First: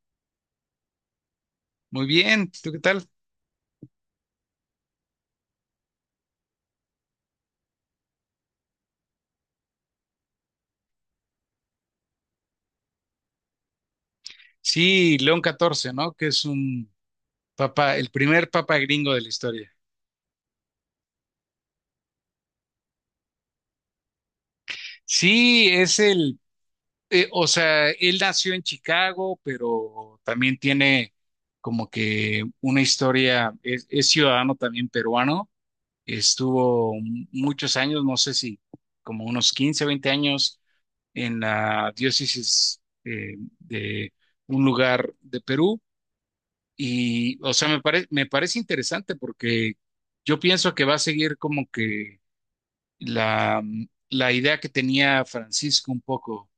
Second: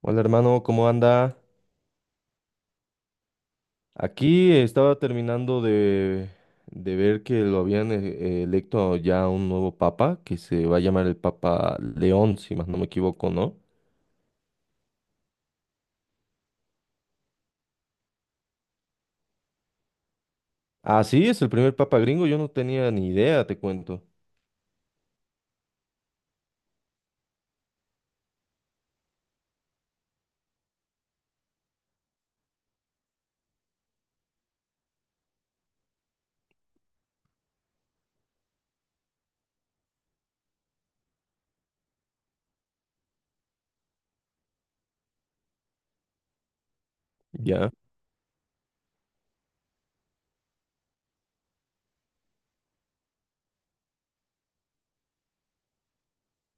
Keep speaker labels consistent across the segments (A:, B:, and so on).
A: Hola hermano, ¿cómo anda?
B: Muy bien, ¿tú qué tal?
A: Aquí estaba terminando de ver que lo habían electo ya un nuevo papa, que se va a llamar el Papa León, si más no me equivoco, ¿no?
B: Sí, León XIV, ¿no? Que es un papa, el primer papa gringo de la historia.
A: Ah, sí, es el primer papa gringo, yo no tenía ni idea, te cuento.
B: Sí, es el, o sea, él nació en Chicago, pero también tiene como que una historia, es ciudadano también peruano, estuvo muchos años, no sé si como unos 15, 20 años en la diócesis de un lugar de Perú. Y o sea,
A: Ya.
B: me parece interesante porque yo pienso que va a seguir como que la, la idea que tenía Francisco un poco,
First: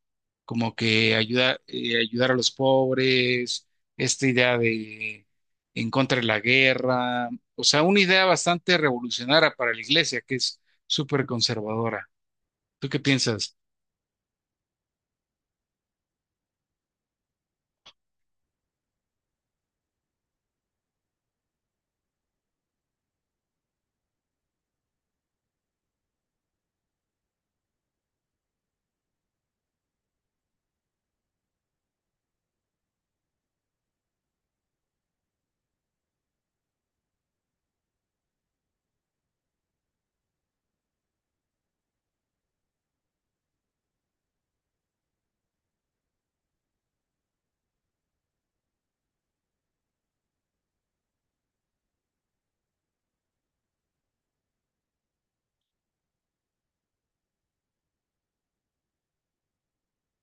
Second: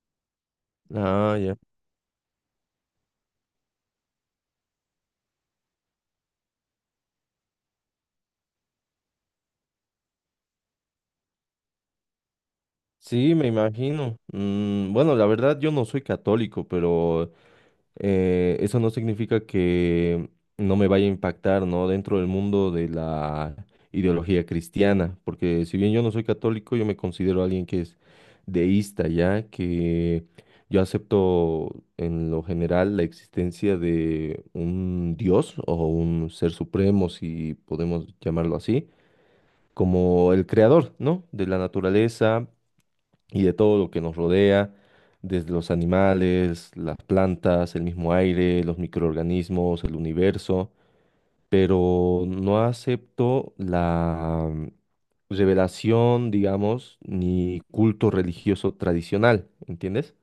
B: como que
A: Ah, ya.
B: ayuda, ayudar a los pobres, esta idea de en contra de la guerra, o sea, una idea bastante revolucionaria para la iglesia, que es súper conservadora. ¿Tú qué
A: Sí, me
B: piensas?
A: imagino. Mm, bueno, la verdad yo no soy católico, pero eso no significa que no me vaya a impactar, ¿no? Dentro del mundo de la ideología cristiana, porque si bien yo no soy católico, yo me considero alguien que es deísta, ¿ya? Que yo acepto en lo general la existencia de un Dios o un ser supremo, si podemos llamarlo así, como el creador, ¿no? De la naturaleza y de todo lo que nos rodea, desde los animales, las plantas, el mismo aire, los microorganismos, el universo, pero no acepto la revelación, digamos, ni culto religioso tradicional, ¿entiendes?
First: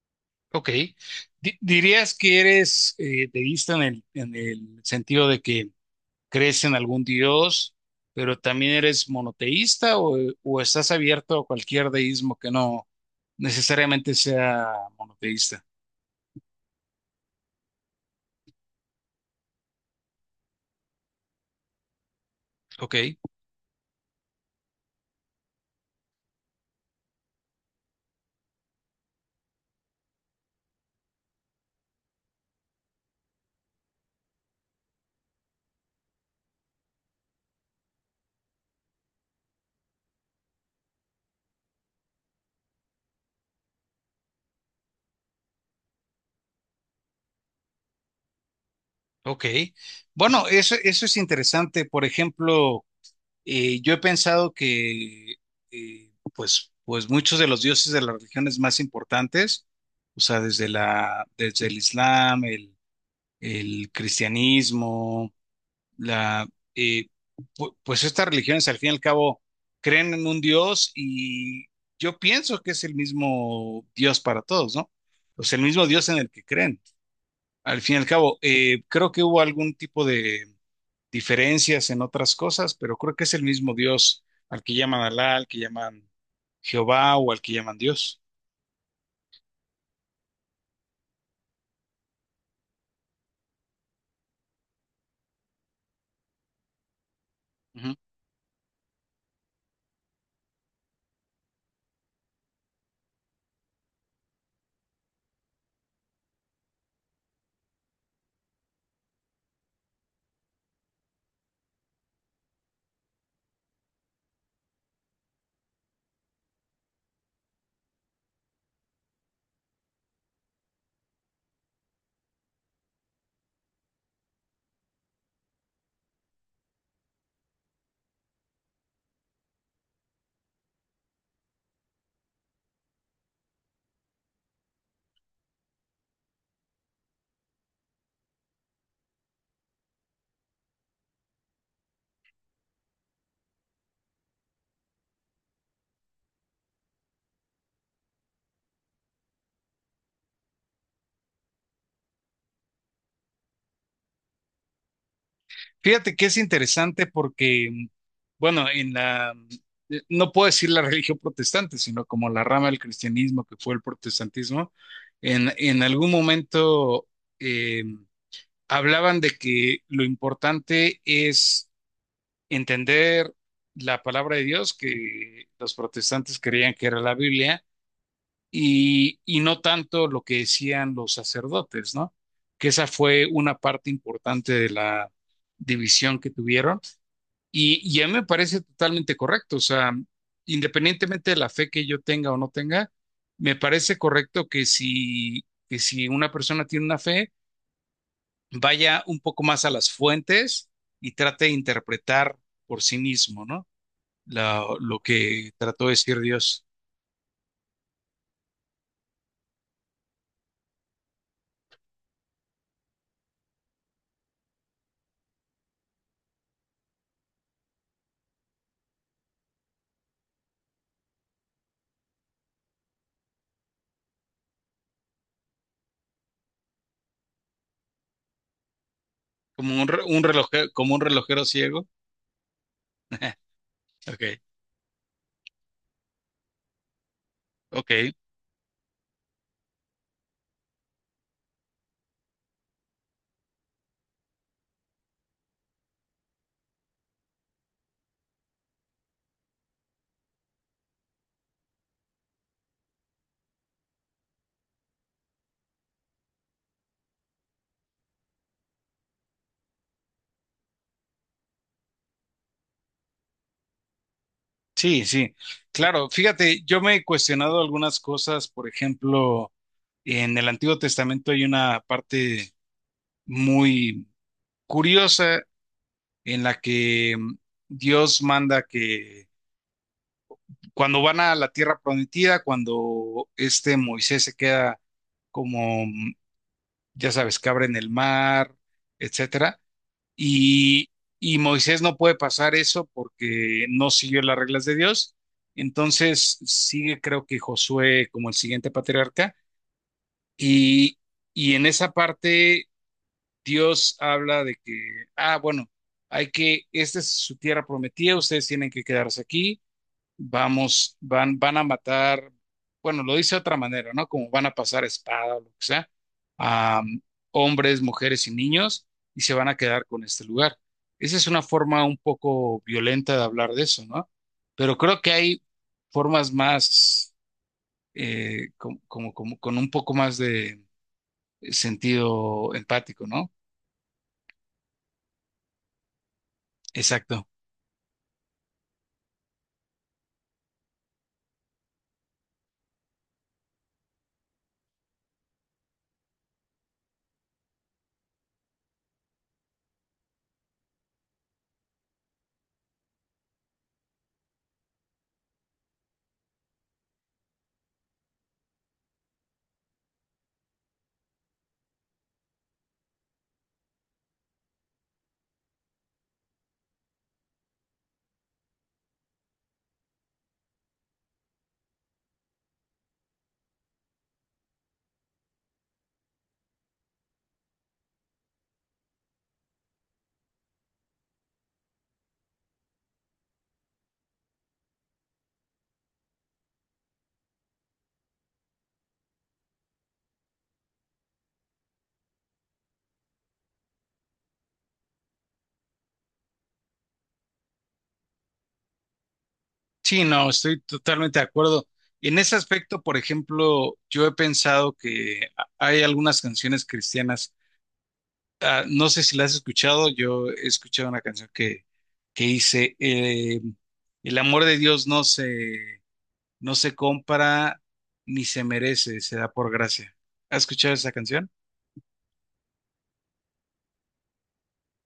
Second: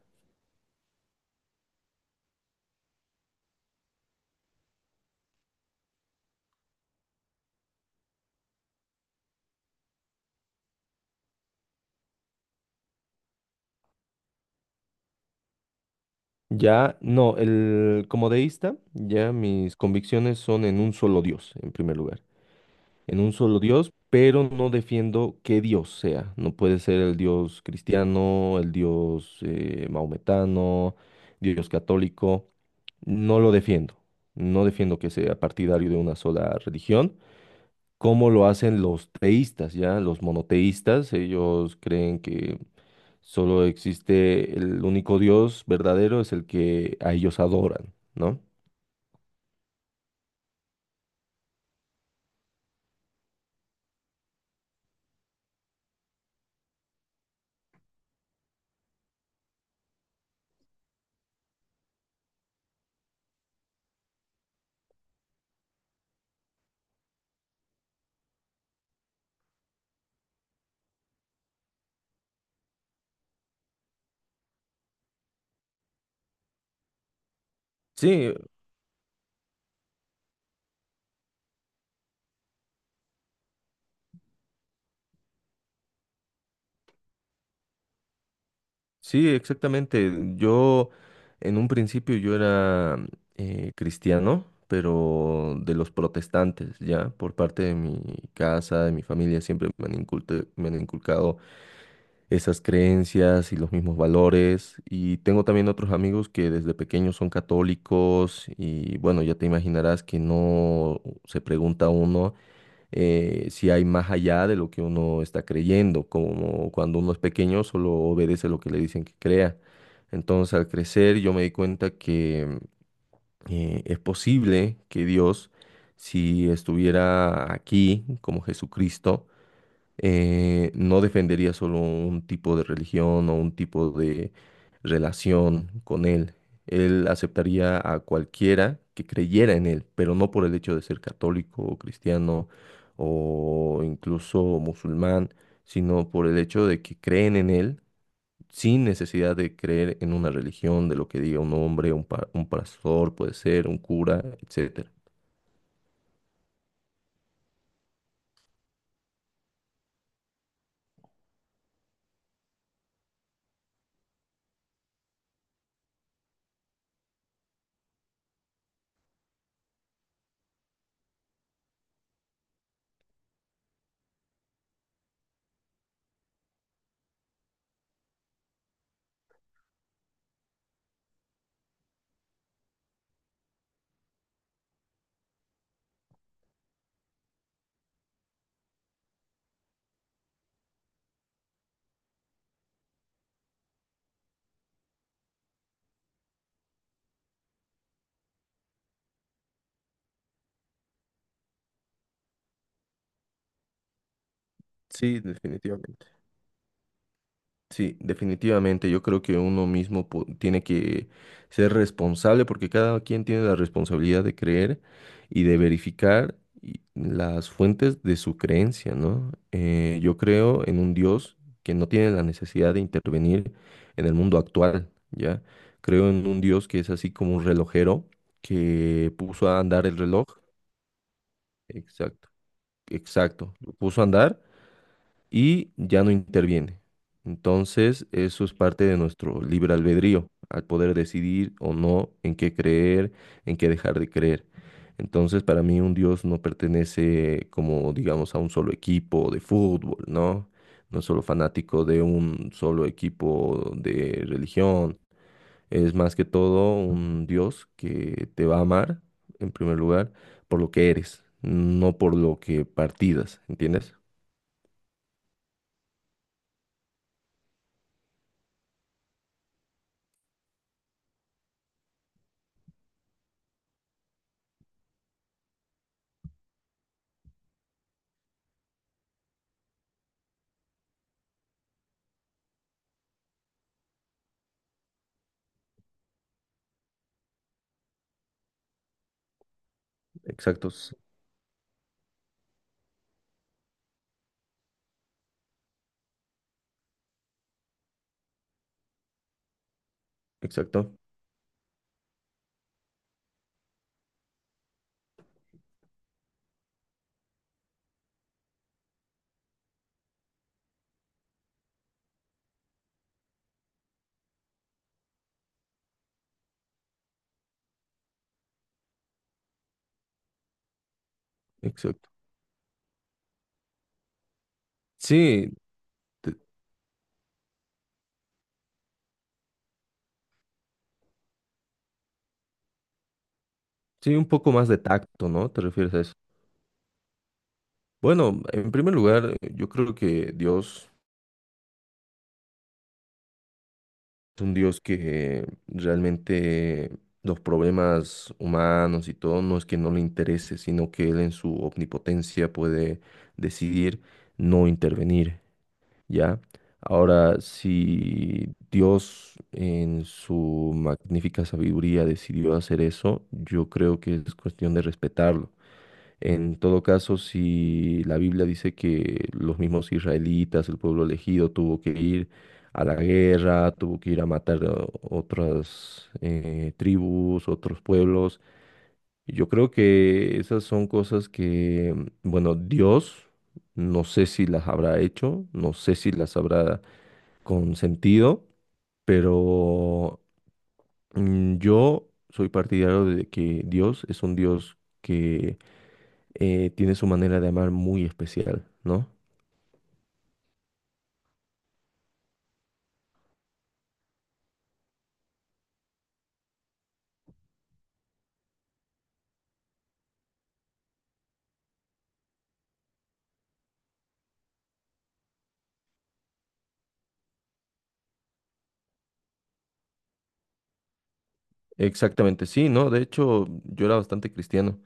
B: Ok. ¿Dirías que eres deísta en en el sentido de que crees en algún dios, pero también eres monoteísta, o estás abierto a cualquier deísmo que no necesariamente sea monoteísta.
A: Ya, no, el, como deísta, ya mis convicciones son en un solo Dios, en primer lugar.
B: Ok,
A: En un solo Dios, pero no defiendo qué Dios sea. No puede ser el Dios cristiano, el Dios maometano, Dios católico. No lo defiendo. No defiendo que sea partidario de una sola religión, como lo hacen los teístas, ¿ya? Los monoteístas, ellos creen que solo existe el único Dios verdadero, es el que a ellos adoran, ¿no?
B: ok. Bueno, eso es interesante. Por ejemplo, yo he pensado que, pues muchos de los dioses de las religiones más importantes, o sea, desde desde el Islam, el cristianismo, la, eh, pues estas religiones al fin y al cabo creen en un Dios y yo pienso que es el mismo Dios para todos, ¿no? Pues el mismo Dios en el que creen. Al fin y al
A: Sí,
B: cabo, creo que hubo algún tipo de diferencias en otras cosas, pero creo que es el mismo Dios al que llaman Alá, al que llaman Jehová o al que llaman Dios.
A: sí, exactamente. Yo en un principio yo era cristiano, pero de los protestantes, ya, por parte de
B: Ujú.
A: mi casa, de mi familia, siempre me han inculcado esas creencias y los mismos valores. Y tengo también otros amigos que desde pequeños son católicos y bueno, ya te imaginarás que no se pregunta uno si hay más allá de lo que uno está creyendo, como cuando uno es pequeño solo obedece lo que le dicen que crea. Entonces al crecer yo me di cuenta que es posible que Dios, si estuviera aquí como Jesucristo, no defendería solo un tipo de religión o un tipo de relación con él. Él aceptaría a cualquiera que creyera en él, pero no por el hecho de ser católico o cristiano o incluso musulmán, sino por el hecho de que creen en él sin necesidad de creer en una religión, de lo que diga un hombre, un pastor, puede ser, un cura, etcétera.
B: Fíjate que es interesante porque, bueno, en la, no puedo decir la religión protestante, sino como la rama del cristianismo que fue el protestantismo, en algún momento eh, hablaban de que lo importante es entender la palabra de Dios, que los protestantes creían que era la Biblia, y no tanto lo que decían los sacerdotes, ¿no? Que esa fue una parte importante de la división que tuvieron y a mí me parece totalmente correcto, o sea, independientemente de la fe que yo tenga o no tenga, me parece correcto que si una persona tiene una fe, vaya un poco más a las fuentes y trate de interpretar por sí mismo, ¿no? Lo
A: Sí,
B: que trató de
A: definitivamente.
B: decir Dios,
A: Sí, definitivamente. Yo creo que uno mismo tiene que ser responsable porque cada quien tiene la responsabilidad de creer y de verificar las fuentes de su creencia, ¿no? Yo creo en un Dios que no tiene la necesidad de intervenir en el mundo actual, ¿ya? Creo en un Dios que es así como un relojero que puso a
B: como
A: andar
B: un,
A: el reloj.
B: como un relojero ciego.
A: Exacto, exacto. Lo puso a
B: Ok,
A: andar y ya no interviene.
B: ok,
A: Entonces, eso es parte de nuestro libre albedrío, al poder decidir o no en qué creer, en qué dejar de creer. Entonces, para mí un Dios no pertenece como, digamos, a un solo equipo de fútbol, ¿no? No es solo fanático de un solo equipo de religión. Es más que todo un Dios que te va a amar, en primer lugar, por lo que eres, no por lo que partidas, ¿entiendes?
B: sí, sí. Claro, fíjate, yo me he cuestionado algunas cosas, por ejemplo, en el Antiguo Testamento hay una parte muy curiosa en la que mm, Dios manda que cuando van a la tierra prometida, cuando este Moisés se queda como, mm, ya sabes, cabra en el mar, etcétera, y,
A: Exactos,
B: y Moisés no puede pasar eso porque no siguió las reglas de Dios, entonces sigue creo que Josué como el siguiente patriarca,
A: exacto.
B: y, y en esa parte Dios habla de que, ah, bueno, hay que, esta es su tierra prometida, ustedes tienen que quedarse aquí, vamos, van a matar, bueno, lo dice de otra manera, ¿no? Como van a pasar espada o lo que sea, a hombres, mujeres y niños, y se van a quedar con este lugar. Esa es una forma un
A: Exacto.
B: poco violenta de hablar de eso, ¿no? Pero creo que hay
A: Sí,
B: formas
A: te-
B: más, como, con un poco más de sentido empático, ¿no?
A: sí, un poco más de tacto, ¿no? ¿Te refieres a eso?
B: Exacto.
A: Bueno, en primer lugar, yo creo que Dios es un Dios que realmente los problemas humanos y todo no es que no le interese, sino que Él en su omnipotencia puede decidir no intervenir, ¿ya? Ahora, si Dios en su magnífica sabiduría decidió hacer eso, yo creo que es cuestión de respetarlo. En todo caso, si la Biblia dice que los mismos israelitas, el pueblo elegido, tuvo que ir a la guerra, tuvo que ir a matar a otras tribus, otros pueblos, yo creo que esas son cosas que, bueno, Dios no sé si las habrá hecho, no sé si las habrá consentido, pero yo soy partidario de que Dios es un Dios que tiene su manera de amar muy especial, ¿no?
B: Sí, no, estoy totalmente de acuerdo. En ese aspecto, por ejemplo, yo he pensado que hay algunas canciones cristianas. Ah, no sé si las has escuchado, yo he escuchado una canción que dice, el amor de Dios no se compra ni se merece, se da por gracia. ¿Has escuchado esa canción?
A: Exactamente, sí, ¿no? De hecho, yo era bastante cristiano,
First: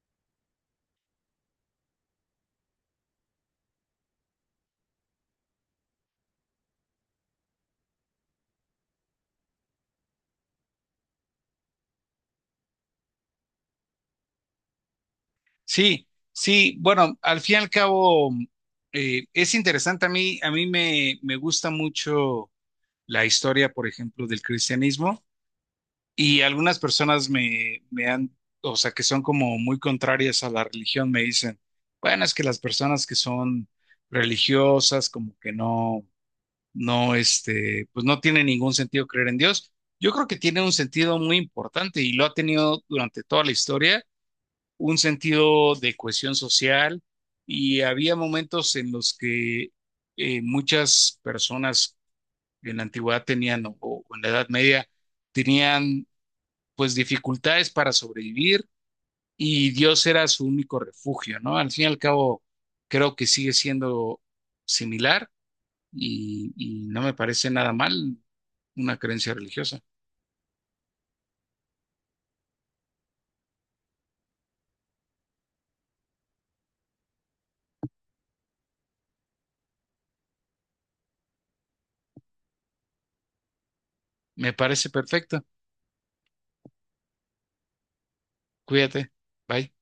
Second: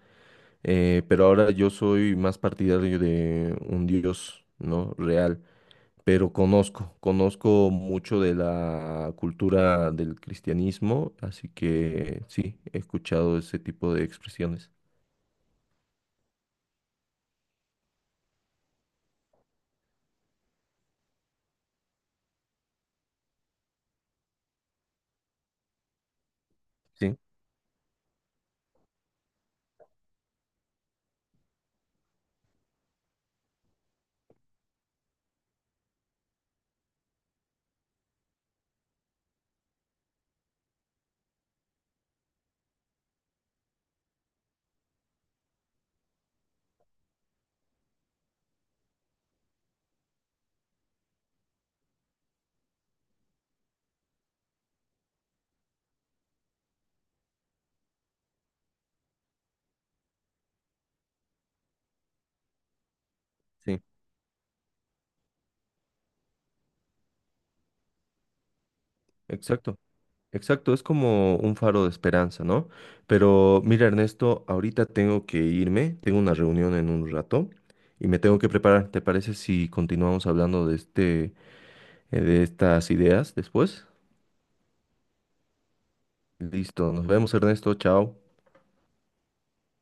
A: pero ahora yo soy más partidario de un Dios, ¿no? Real, pero conozco mucho de la cultura del cristianismo, así que sí, he escuchado ese tipo de expresiones.
B: Sí, sí, bueno, al fin y al cabo, es interesante. A mí me, me gusta mucho la historia, por ejemplo, del cristianismo. Y algunas
A: Sí,
B: personas me han, o sea, que son como muy contrarias a la religión, me dicen, bueno, es que las personas que son religiosas, como que no, no, este, pues no tiene ningún sentido creer en Dios. Yo creo que tiene un sentido muy importante y lo ha tenido durante toda la historia, un sentido de cohesión social y había momentos en los que muchas personas en la antigüedad tenían o en la Edad Media tenían pues dificultades para sobrevivir y Dios era su único refugio, ¿no? Al fin y al cabo, creo que sigue
A: sí,
B: siendo similar y no me parece nada mal una creencia
A: exacto.
B: religiosa.
A: Exacto, es como un faro de esperanza, ¿no? Pero mira, Ernesto, ahorita tengo que irme, tengo una reunión en un rato y me tengo que preparar. ¿Te parece si continuamos hablando de este, de estas ideas después?
B: Me parece perfecto.
A: Listo, nos vemos, Ernesto, chao.
B: Cuídate. Bye.